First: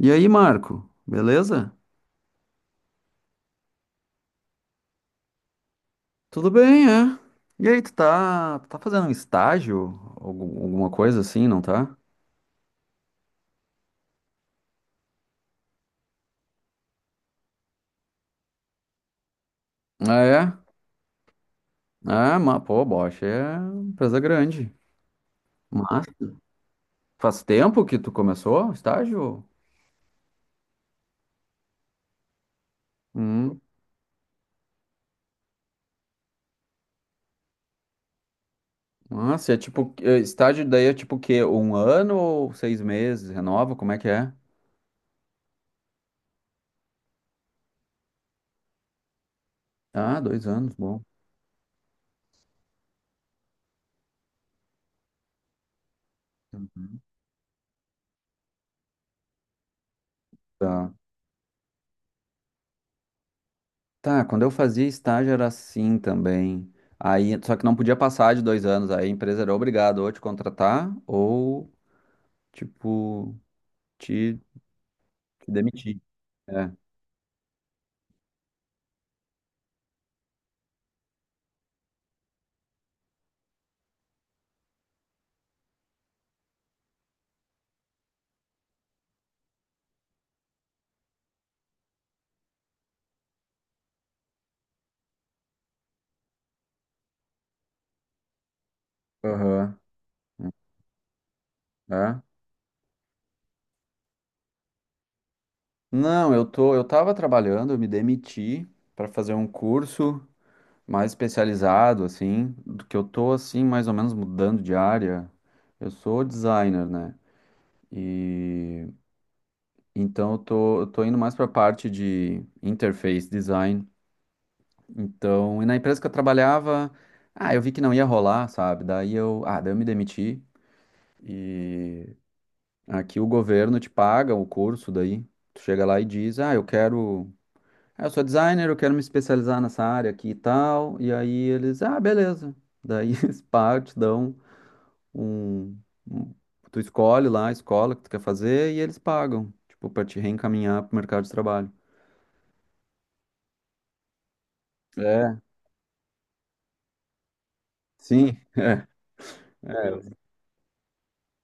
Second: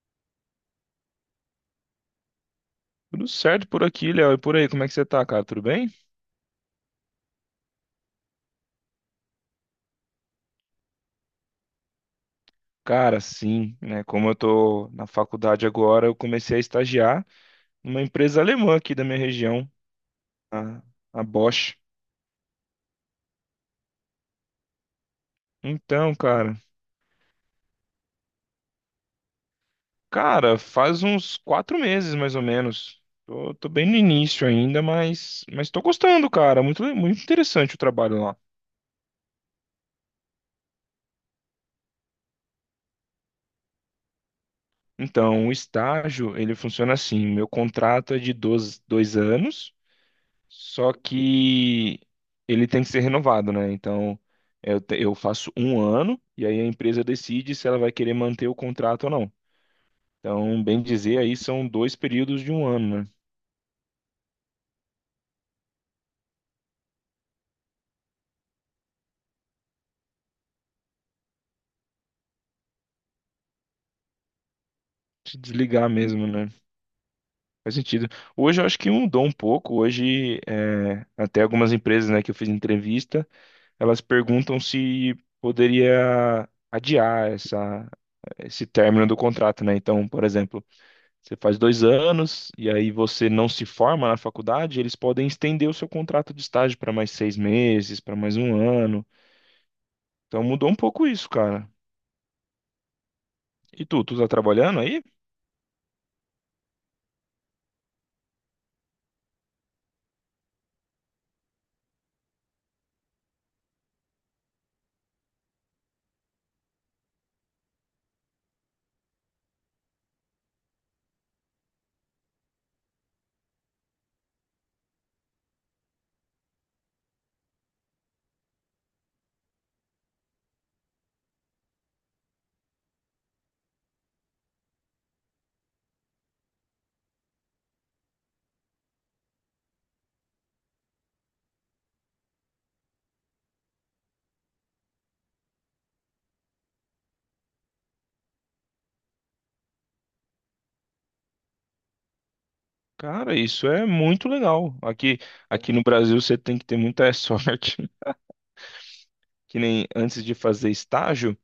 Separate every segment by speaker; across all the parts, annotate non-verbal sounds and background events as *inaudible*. Speaker 1: E aí, Marco, beleza?
Speaker 2: Tudo certo por aqui, Léo. E por aí, como é que você tá, cara? Tudo bem?
Speaker 1: Tudo bem, é? E aí, tu tá fazendo um estágio? Alguma coisa assim, não tá?
Speaker 2: Cara, sim, né? Como eu tô na faculdade agora, eu comecei a estagiar numa empresa alemã aqui da minha região,
Speaker 1: Ah, é?
Speaker 2: a, a Bosch.
Speaker 1: Ah, mas, pô, Bosch é empresa grande. Mas
Speaker 2: Então, cara,
Speaker 1: faz tempo que tu começou o estágio?
Speaker 2: cara, faz uns 4 meses mais ou menos. Tô,
Speaker 1: Hum.
Speaker 2: tô bem no início ainda, mas tô gostando, cara. Muito, muito interessante o trabalho lá.
Speaker 1: Nossa, é tipo, é, estágio daí é tipo o quê? Um ano ou 6 meses? Renova? Como é que é?
Speaker 2: Então, o estágio, ele funciona assim: meu contrato é de 12, 2 anos.
Speaker 1: Ah, 2 anos,
Speaker 2: Só
Speaker 1: bom.
Speaker 2: que ele tem que ser renovado, né? Então, eu faço um ano e aí a
Speaker 1: Uhum.
Speaker 2: empresa decide se ela vai querer manter o contrato ou não. Então, bem
Speaker 1: Tá.
Speaker 2: dizer, aí são dois períodos de um ano, né?
Speaker 1: Tá, quando eu fazia estágio era assim também. Aí, só que não podia passar de 2 anos. Aí a empresa era obrigada ou a te contratar ou, tipo, te,
Speaker 2: Se
Speaker 1: te
Speaker 2: desligar
Speaker 1: demitir.
Speaker 2: mesmo, né?
Speaker 1: É.
Speaker 2: Faz sentido. Hoje eu acho que mudou um pouco. Hoje, é, até algumas empresas, né, que eu fiz entrevista, elas perguntam se poderia adiar esse término do contrato, né? Então, por exemplo. Você faz 2 anos e aí você não se forma na faculdade, eles podem estender o seu contrato de estágio para mais 6 meses, para mais um ano.
Speaker 1: Aham.
Speaker 2: Então mudou um pouco isso, cara.
Speaker 1: É.
Speaker 2: E tu tá trabalhando aí?
Speaker 1: Não, eu tô, eu tava trabalhando, eu me demiti para fazer um curso mais especializado, assim, do que eu tô, assim, mais ou menos mudando de área. Eu sou designer, né? E então eu tô indo mais pra parte de interface design. Então, e na empresa que eu trabalhava, ah, eu vi que não ia rolar, sabe? Daí eu, ah, daí eu me demiti e aqui o governo te paga o curso daí. Tu chega lá e diz, ah, eu quero, ah, eu sou designer, eu quero me especializar nessa área aqui e tal. E aí eles, ah, beleza. Daí *laughs* eles pagam, te dão um, um- tu escolhe lá a escola que tu quer fazer e eles pagam, tipo, pra te reencaminhar pro mercado de trabalho.
Speaker 2: Cara, isso é muito legal. Aqui,
Speaker 1: É,
Speaker 2: aqui no Brasil você tem que ter muita *laughs* sorte.
Speaker 1: sim.
Speaker 2: Que nem
Speaker 1: É.
Speaker 2: antes de fazer estágio,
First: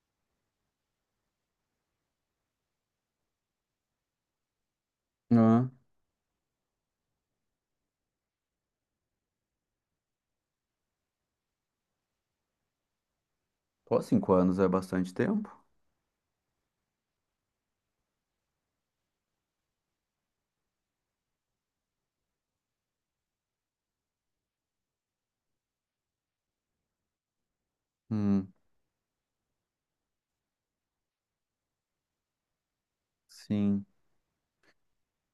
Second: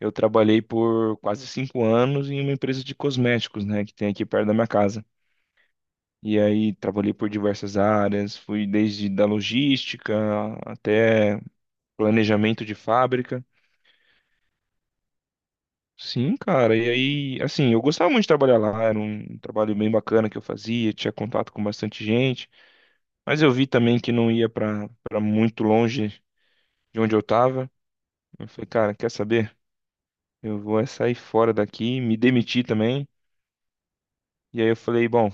Speaker 2: eu trabalhei por quase 5 anos em uma empresa de cosméticos, né, que tem aqui perto da minha casa.
Speaker 1: Ah,
Speaker 2: E aí trabalhei por diversas áreas, fui desde da logística até planejamento de fábrica.
Speaker 1: pô, 5 anos é bastante tempo.
Speaker 2: Sim, cara. E aí, assim, eu gostava muito de trabalhar lá, era um trabalho bem bacana que eu fazia, tinha contato com bastante gente, mas eu vi também que não ia para muito longe de onde eu tava. Eu
Speaker 1: Hum.
Speaker 2: falei, cara, quer saber? Eu vou é sair fora daqui, me demiti também.
Speaker 1: Sim.
Speaker 2: E aí eu falei, bom,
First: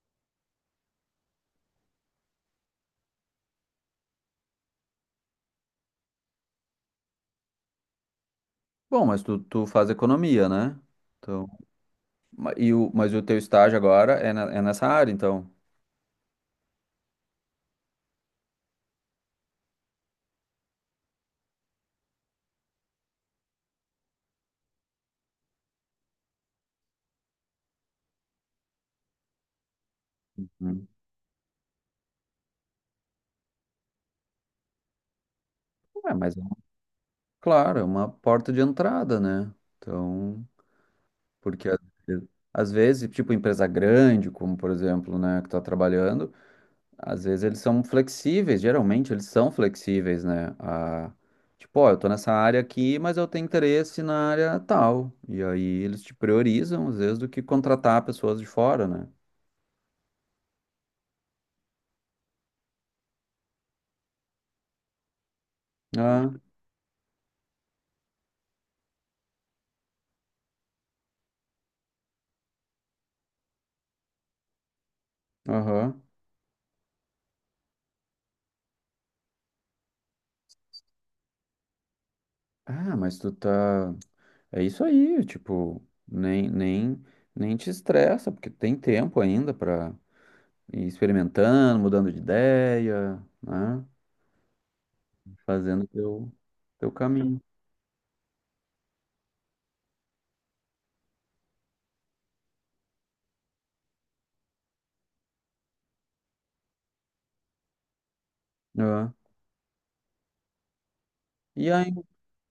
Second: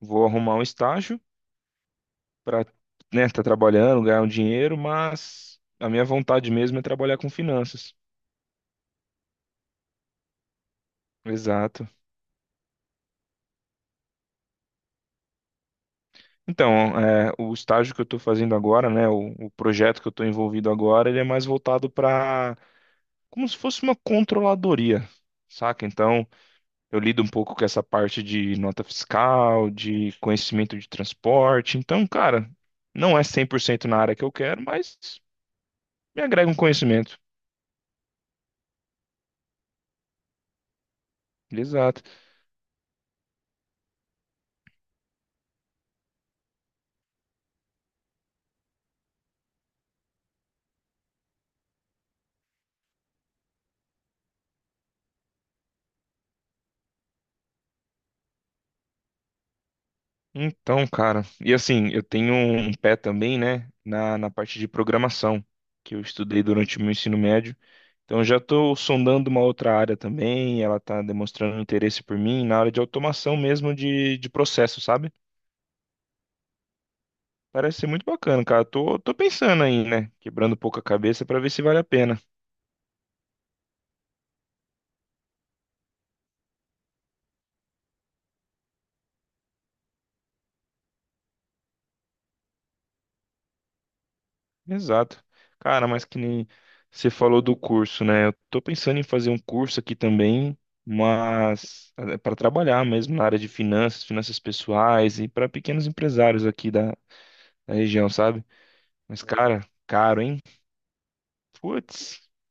Speaker 2: vou arrumar um estágio para, né, tá trabalhando, ganhar um dinheiro, mas a minha vontade mesmo é trabalhar com finanças.
Speaker 1: Bom, mas tu faz economia, né? Então,
Speaker 2: Exato.
Speaker 1: e o, mas o teu estágio agora é, é nessa área, então.
Speaker 2: Então, é, o estágio que eu estou fazendo agora, né, o projeto que eu estou envolvido agora, ele é mais voltado para como se fosse uma controladoria, saca? Então, eu lido um pouco com essa parte de nota fiscal, de conhecimento
Speaker 1: Uhum.
Speaker 2: de transporte. Então, cara, não é 100% na área que eu quero, mas
Speaker 1: É,
Speaker 2: me
Speaker 1: mas é
Speaker 2: agrega um
Speaker 1: uma-
Speaker 2: conhecimento.
Speaker 1: claro, é uma porta de entrada, né? Então, porque
Speaker 2: Exato.
Speaker 1: ve- às vezes, tipo, empresa grande, como por exemplo, né, que tá trabalhando, às vezes eles são flexíveis, geralmente eles são flexíveis, né? A, tipo, ó, eu tô nessa área aqui, mas eu tenho interesse na área tal. E aí eles te priorizam, às vezes, do que contratar pessoas de fora,
Speaker 2: Então, cara, e assim, eu tenho um pé também, né, na parte de programação, que eu
Speaker 1: né?
Speaker 2: estudei durante o meu ensino médio. Então já estou sondando uma outra área também, ela está demonstrando interesse por mim na área de automação mesmo de processo, sabe?
Speaker 1: Aham.
Speaker 2: Parece ser muito bacana, cara. Tô pensando aí, né? Quebrando um pouco a cabeça para ver se vale a pena.
Speaker 1: Ah, mas tu tá. É isso aí, tipo, nem te estressa, porque tem tempo ainda pra ir experimentando, mudando de ideia, né?
Speaker 2: Exato.
Speaker 1: Fazendo
Speaker 2: Cara, mas que
Speaker 1: teu,
Speaker 2: nem
Speaker 1: teu
Speaker 2: você
Speaker 1: caminho.
Speaker 2: falou do curso, né? Eu tô pensando em fazer um curso aqui também, mas para trabalhar mesmo na área de finanças, finanças pessoais e para pequenos empresários aqui da região, sabe?
Speaker 1: Ah.
Speaker 2: Mas, cara, caro, hein?
Speaker 1: E a,
Speaker 2: Putz.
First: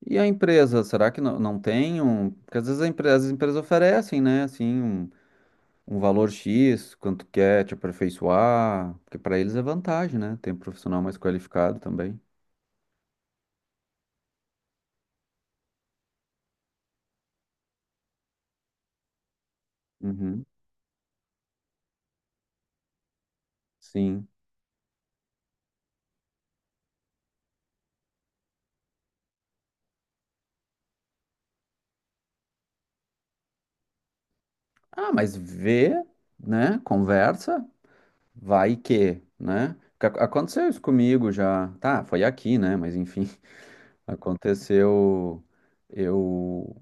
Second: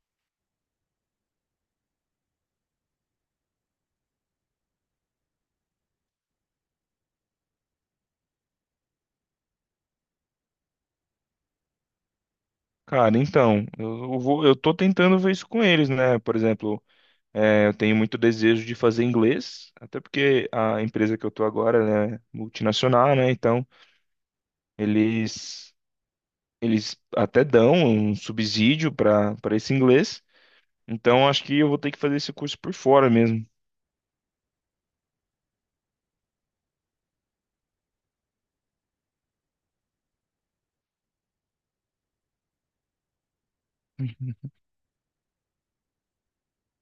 Speaker 1: e a empresa, será que não tem um. Porque às vezes a as empresas oferecem, né, assim, um valor X, quanto quer te aperfeiçoar, porque pra eles é vantagem, né? Tem um profissional mais qualificado também.
Speaker 2: Cara, então, eu tô tentando ver isso com eles, né? Por exemplo, é, eu tenho muito desejo de fazer inglês, até
Speaker 1: Uhum.
Speaker 2: porque a empresa que eu tô agora, ela é multinacional, né? Então,
Speaker 1: Sim.
Speaker 2: eles, eles até dão um subsídio para esse inglês. Então, acho que eu vou ter que fazer esse curso por fora mesmo.
Speaker 1: Ah, mas vê, né? Conversa, vai que, né? Porque aconteceu isso comigo já. Tá, foi aqui, né? Mas enfim, *laughs*
Speaker 2: *laughs*
Speaker 1: aconteceu. Eu.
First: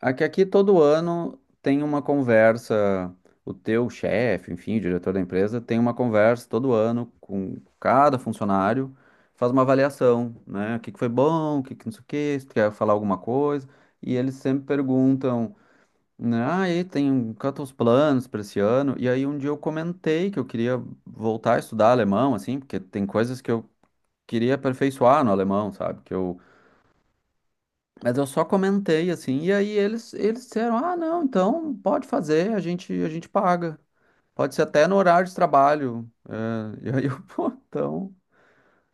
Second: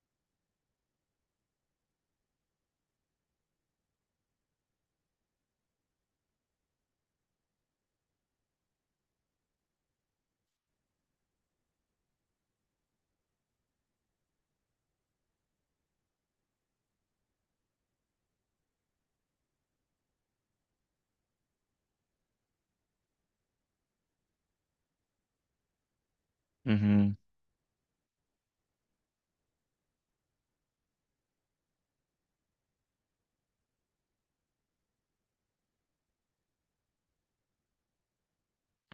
Speaker 1: Aqui todo ano tem uma conversa. O teu chefe, enfim, o diretor da empresa, tem uma conversa todo ano com cada funcionário, faz uma avaliação, né? O que que foi bom, o que que não sei o quê, se tu quer falar alguma coisa. E eles sempre perguntam né, aí tem tantos planos para esse ano. E aí um dia eu comentei que eu queria voltar a estudar alemão, assim, porque tem coisas que eu queria aperfeiçoar no alemão, sabe? Que eu...
Speaker 2: Uhum.
Speaker 1: Mas eu só comentei assim, e aí eles disseram, ah, não, então pode fazer, a gente paga. Pode ser até no horário de trabalho. É, *laughs* e aí eu, *laughs* pô, então.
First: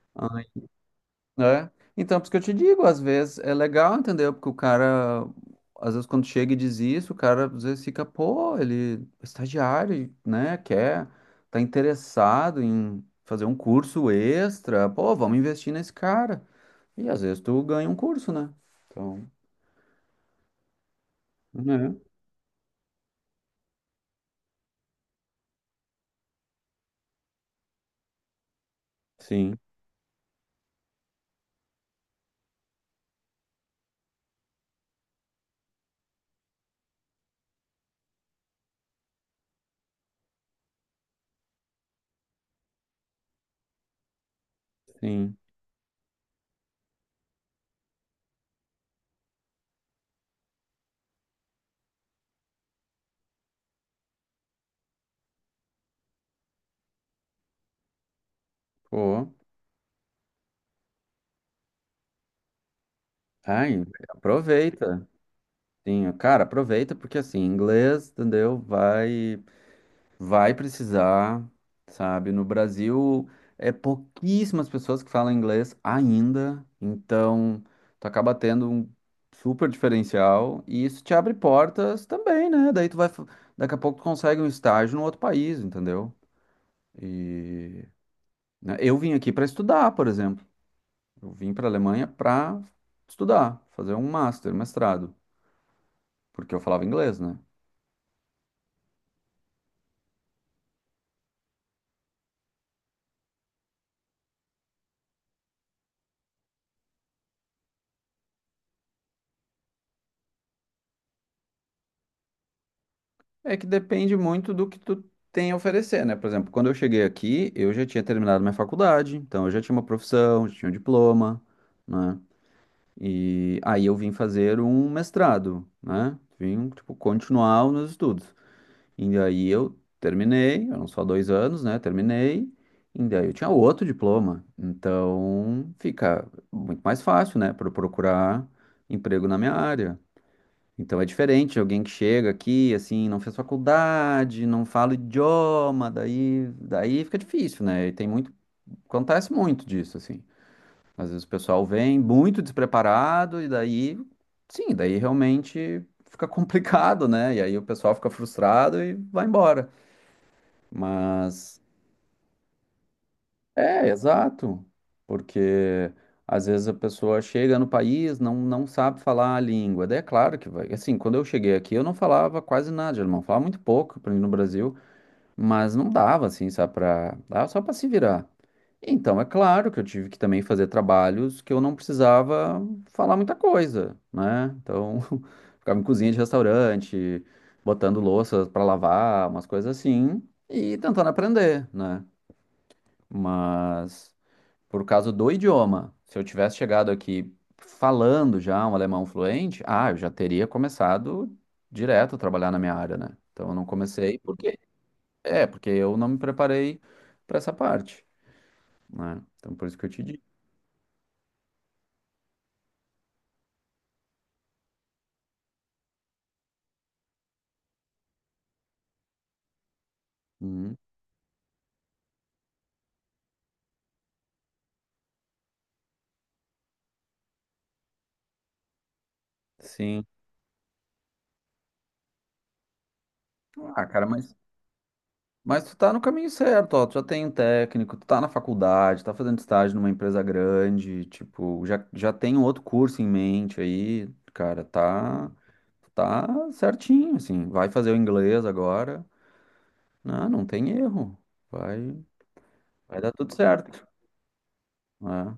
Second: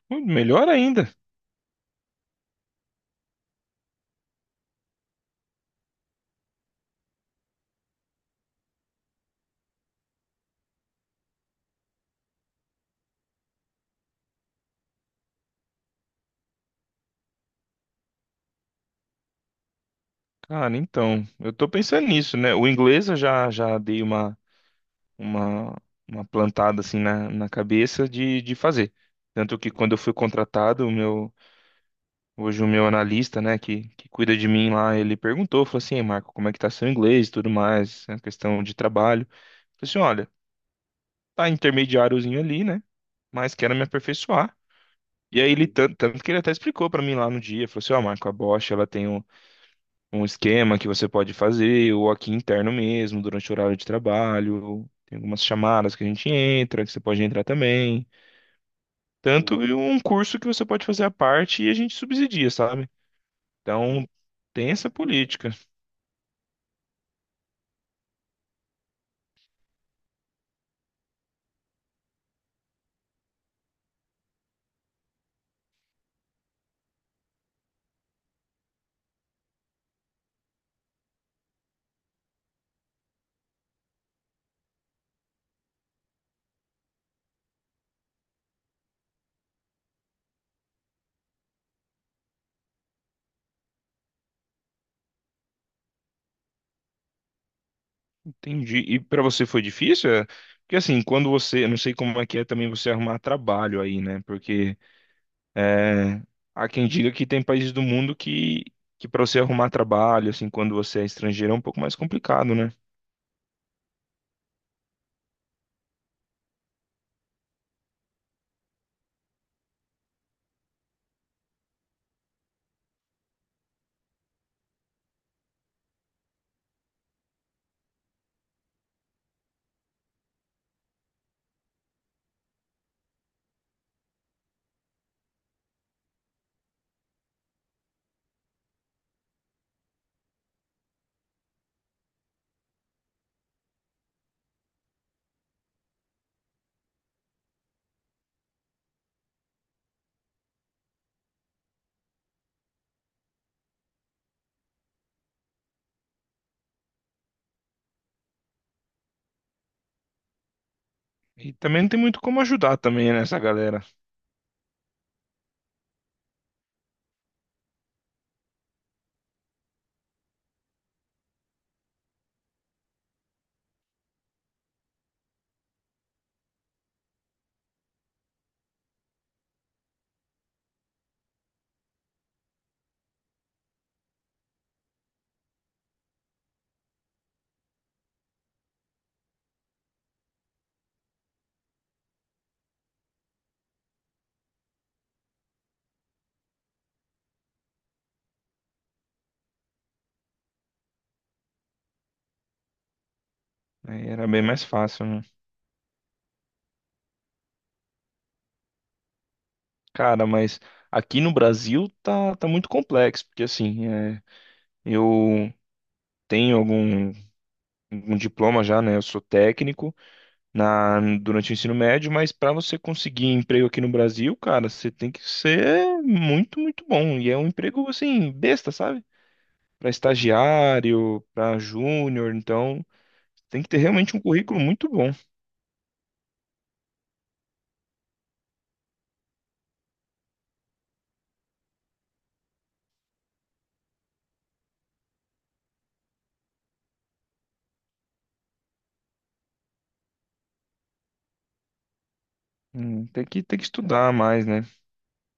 Speaker 2: Uhum. Melhor ainda.
Speaker 1: Né? Então, por isso que eu te digo, às vezes é legal, entendeu? Porque o cara, às vezes quando chega e diz isso, o cara às vezes fica, pô, ele é estagiário, né? Quer, tá interessado em fazer um curso extra, pô, vamos investir nesse cara. E às vezes tu ganha um curso, né? Então,
Speaker 2: Cara, então, eu tô
Speaker 1: né?
Speaker 2: pensando nisso, né? O inglês eu já dei uma, uma plantada assim na cabeça de fazer.
Speaker 1: Sim,
Speaker 2: Tanto que quando eu fui contratado, hoje o meu analista, né, que cuida de mim lá, ele perguntou, falou assim, "Ei, Marco, como é que tá seu inglês e tudo mais, a questão de trabalho. Falei assim, olha, tá intermediáriozinho ali, né, mas quero me aperfeiçoar.
Speaker 1: sim.
Speaker 2: E aí ele, tanto que ele até explicou pra mim lá no dia, falou assim, ó, Marco, a Bosch, ela tem um esquema que você pode fazer, ou aqui interno mesmo, durante o horário de trabalho, tem algumas chamadas que a gente entra, que você pode entrar também,
Speaker 1: Pô,
Speaker 2: tanto e um curso que você pode fazer à parte e a gente subsidia, sabe?
Speaker 1: ai,
Speaker 2: Então, tem essa
Speaker 1: aproveita.
Speaker 2: política.
Speaker 1: Sim, cara, aproveita porque assim, inglês, entendeu? Vai. Vai precisar, sabe? No Brasil, é pouquíssimas pessoas que falam inglês ainda, então tu acaba tendo um super diferencial e isso te abre portas também, né? Daí tu vai, daqui a pouco tu consegue um estágio no outro país, entendeu? E né, eu vim aqui para estudar, por exemplo. Eu vim para a Alemanha para estudar, fazer um master, mestrado, porque eu falava inglês, né?
Speaker 2: Entendi. E para você foi difícil? É? Porque assim, quando você, eu não sei como é que é também você arrumar trabalho aí, né? Porque é, há quem diga que tem países do mundo que para você arrumar trabalho, assim, quando você é estrangeiro é um pouco mais complicado, né?
Speaker 1: É que depende muito do que tu tem a oferecer, né? Por exemplo, quando eu cheguei aqui, eu já tinha terminado minha faculdade, então eu já tinha uma profissão, já tinha um diploma, né? E aí eu vim fazer um mestrado, né? Vim, tipo, continuar os meus estudos. E daí eu terminei, eram só 2 anos, né? Terminei, e daí eu tinha outro diploma. Então fica muito mais fácil, né? Para procurar emprego na minha área. Então é diferente, alguém que chega aqui, assim, não fez faculdade, não fala idioma, daí fica difícil, né? E tem muito, acontece muito disso, assim. Às vezes o pessoal vem muito despreparado e daí, sim, daí realmente fica *laughs* complicado, né? E aí o pessoal fica frustrado e vai embora.
Speaker 2: E
Speaker 1: Mas
Speaker 2: também não tem muito como ajudar também né, essa galera.
Speaker 1: é, exato. Porque às vezes a pessoa chega no país, não sabe falar a língua. Daí é claro que vai. Assim, quando eu cheguei aqui, eu não falava quase nada de alemão. Falava muito pouco, para mim no Brasil, mas não dava, assim, sabe, pra... Dava só para se virar. Então, é claro que eu tive que também fazer trabalhos que eu não precisava falar muita coisa, né? Então, *laughs* ficava em cozinha de restaurante, botando louças para lavar, umas coisas assim, e tentando aprender, né? Mas por causa do idioma. Se eu tivesse chegado aqui falando já um alemão fluente, ah, eu já teria começado direto a trabalhar na minha área, né? Então eu não
Speaker 2: Aí
Speaker 1: comecei
Speaker 2: era bem
Speaker 1: porque
Speaker 2: mais fácil, né?
Speaker 1: é, porque eu não me preparei para essa parte, né? Então por isso que eu te digo.
Speaker 2: Cara, mas aqui no Brasil tá muito complexo, porque assim, é, eu tenho algum diploma já, né? Eu sou técnico
Speaker 1: Uhum.
Speaker 2: durante o ensino médio, mas para você conseguir emprego aqui no Brasil, cara, você tem que ser muito, muito bom. E é um emprego, assim, besta, sabe? Para
Speaker 1: Sim.
Speaker 2: estagiário, para júnior, então tem que ter
Speaker 1: Ah, cara,
Speaker 2: realmente um
Speaker 1: mas
Speaker 2: currículo muito bom.
Speaker 1: Mas tu tá no caminho certo, ó. Tu já tem um técnico, tu tá na faculdade, tá fazendo estágio numa empresa grande, tipo, já tem um outro curso em mente aí, cara, tá, tá certinho, assim. Vai fazer o inglês agora. Não, não tem erro. Vai, vai dar
Speaker 2: Tem
Speaker 1: tudo
Speaker 2: que, tem que
Speaker 1: certo.
Speaker 2: estudar mais, né?
Speaker 1: Né?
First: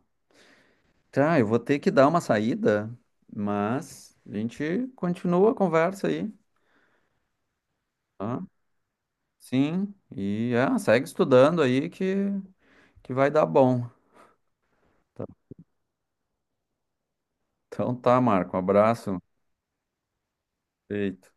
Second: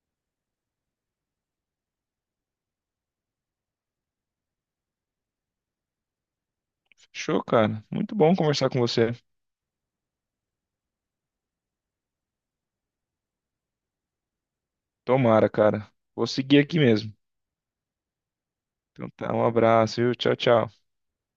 Speaker 1: Tá, eu vou ter que dar uma saída, mas a gente continua a conversa aí,
Speaker 2: Show, cara. Muito bom
Speaker 1: tá?
Speaker 2: conversar com você.
Speaker 1: Sim, e é, segue estudando aí que vai dar bom.
Speaker 2: Tomara, cara. Vou seguir aqui mesmo.
Speaker 1: Então tá, Marco. Um
Speaker 2: Então
Speaker 1: abraço.
Speaker 2: tá, um abraço, viu? Tchau, tchau.
Speaker 1: Feito.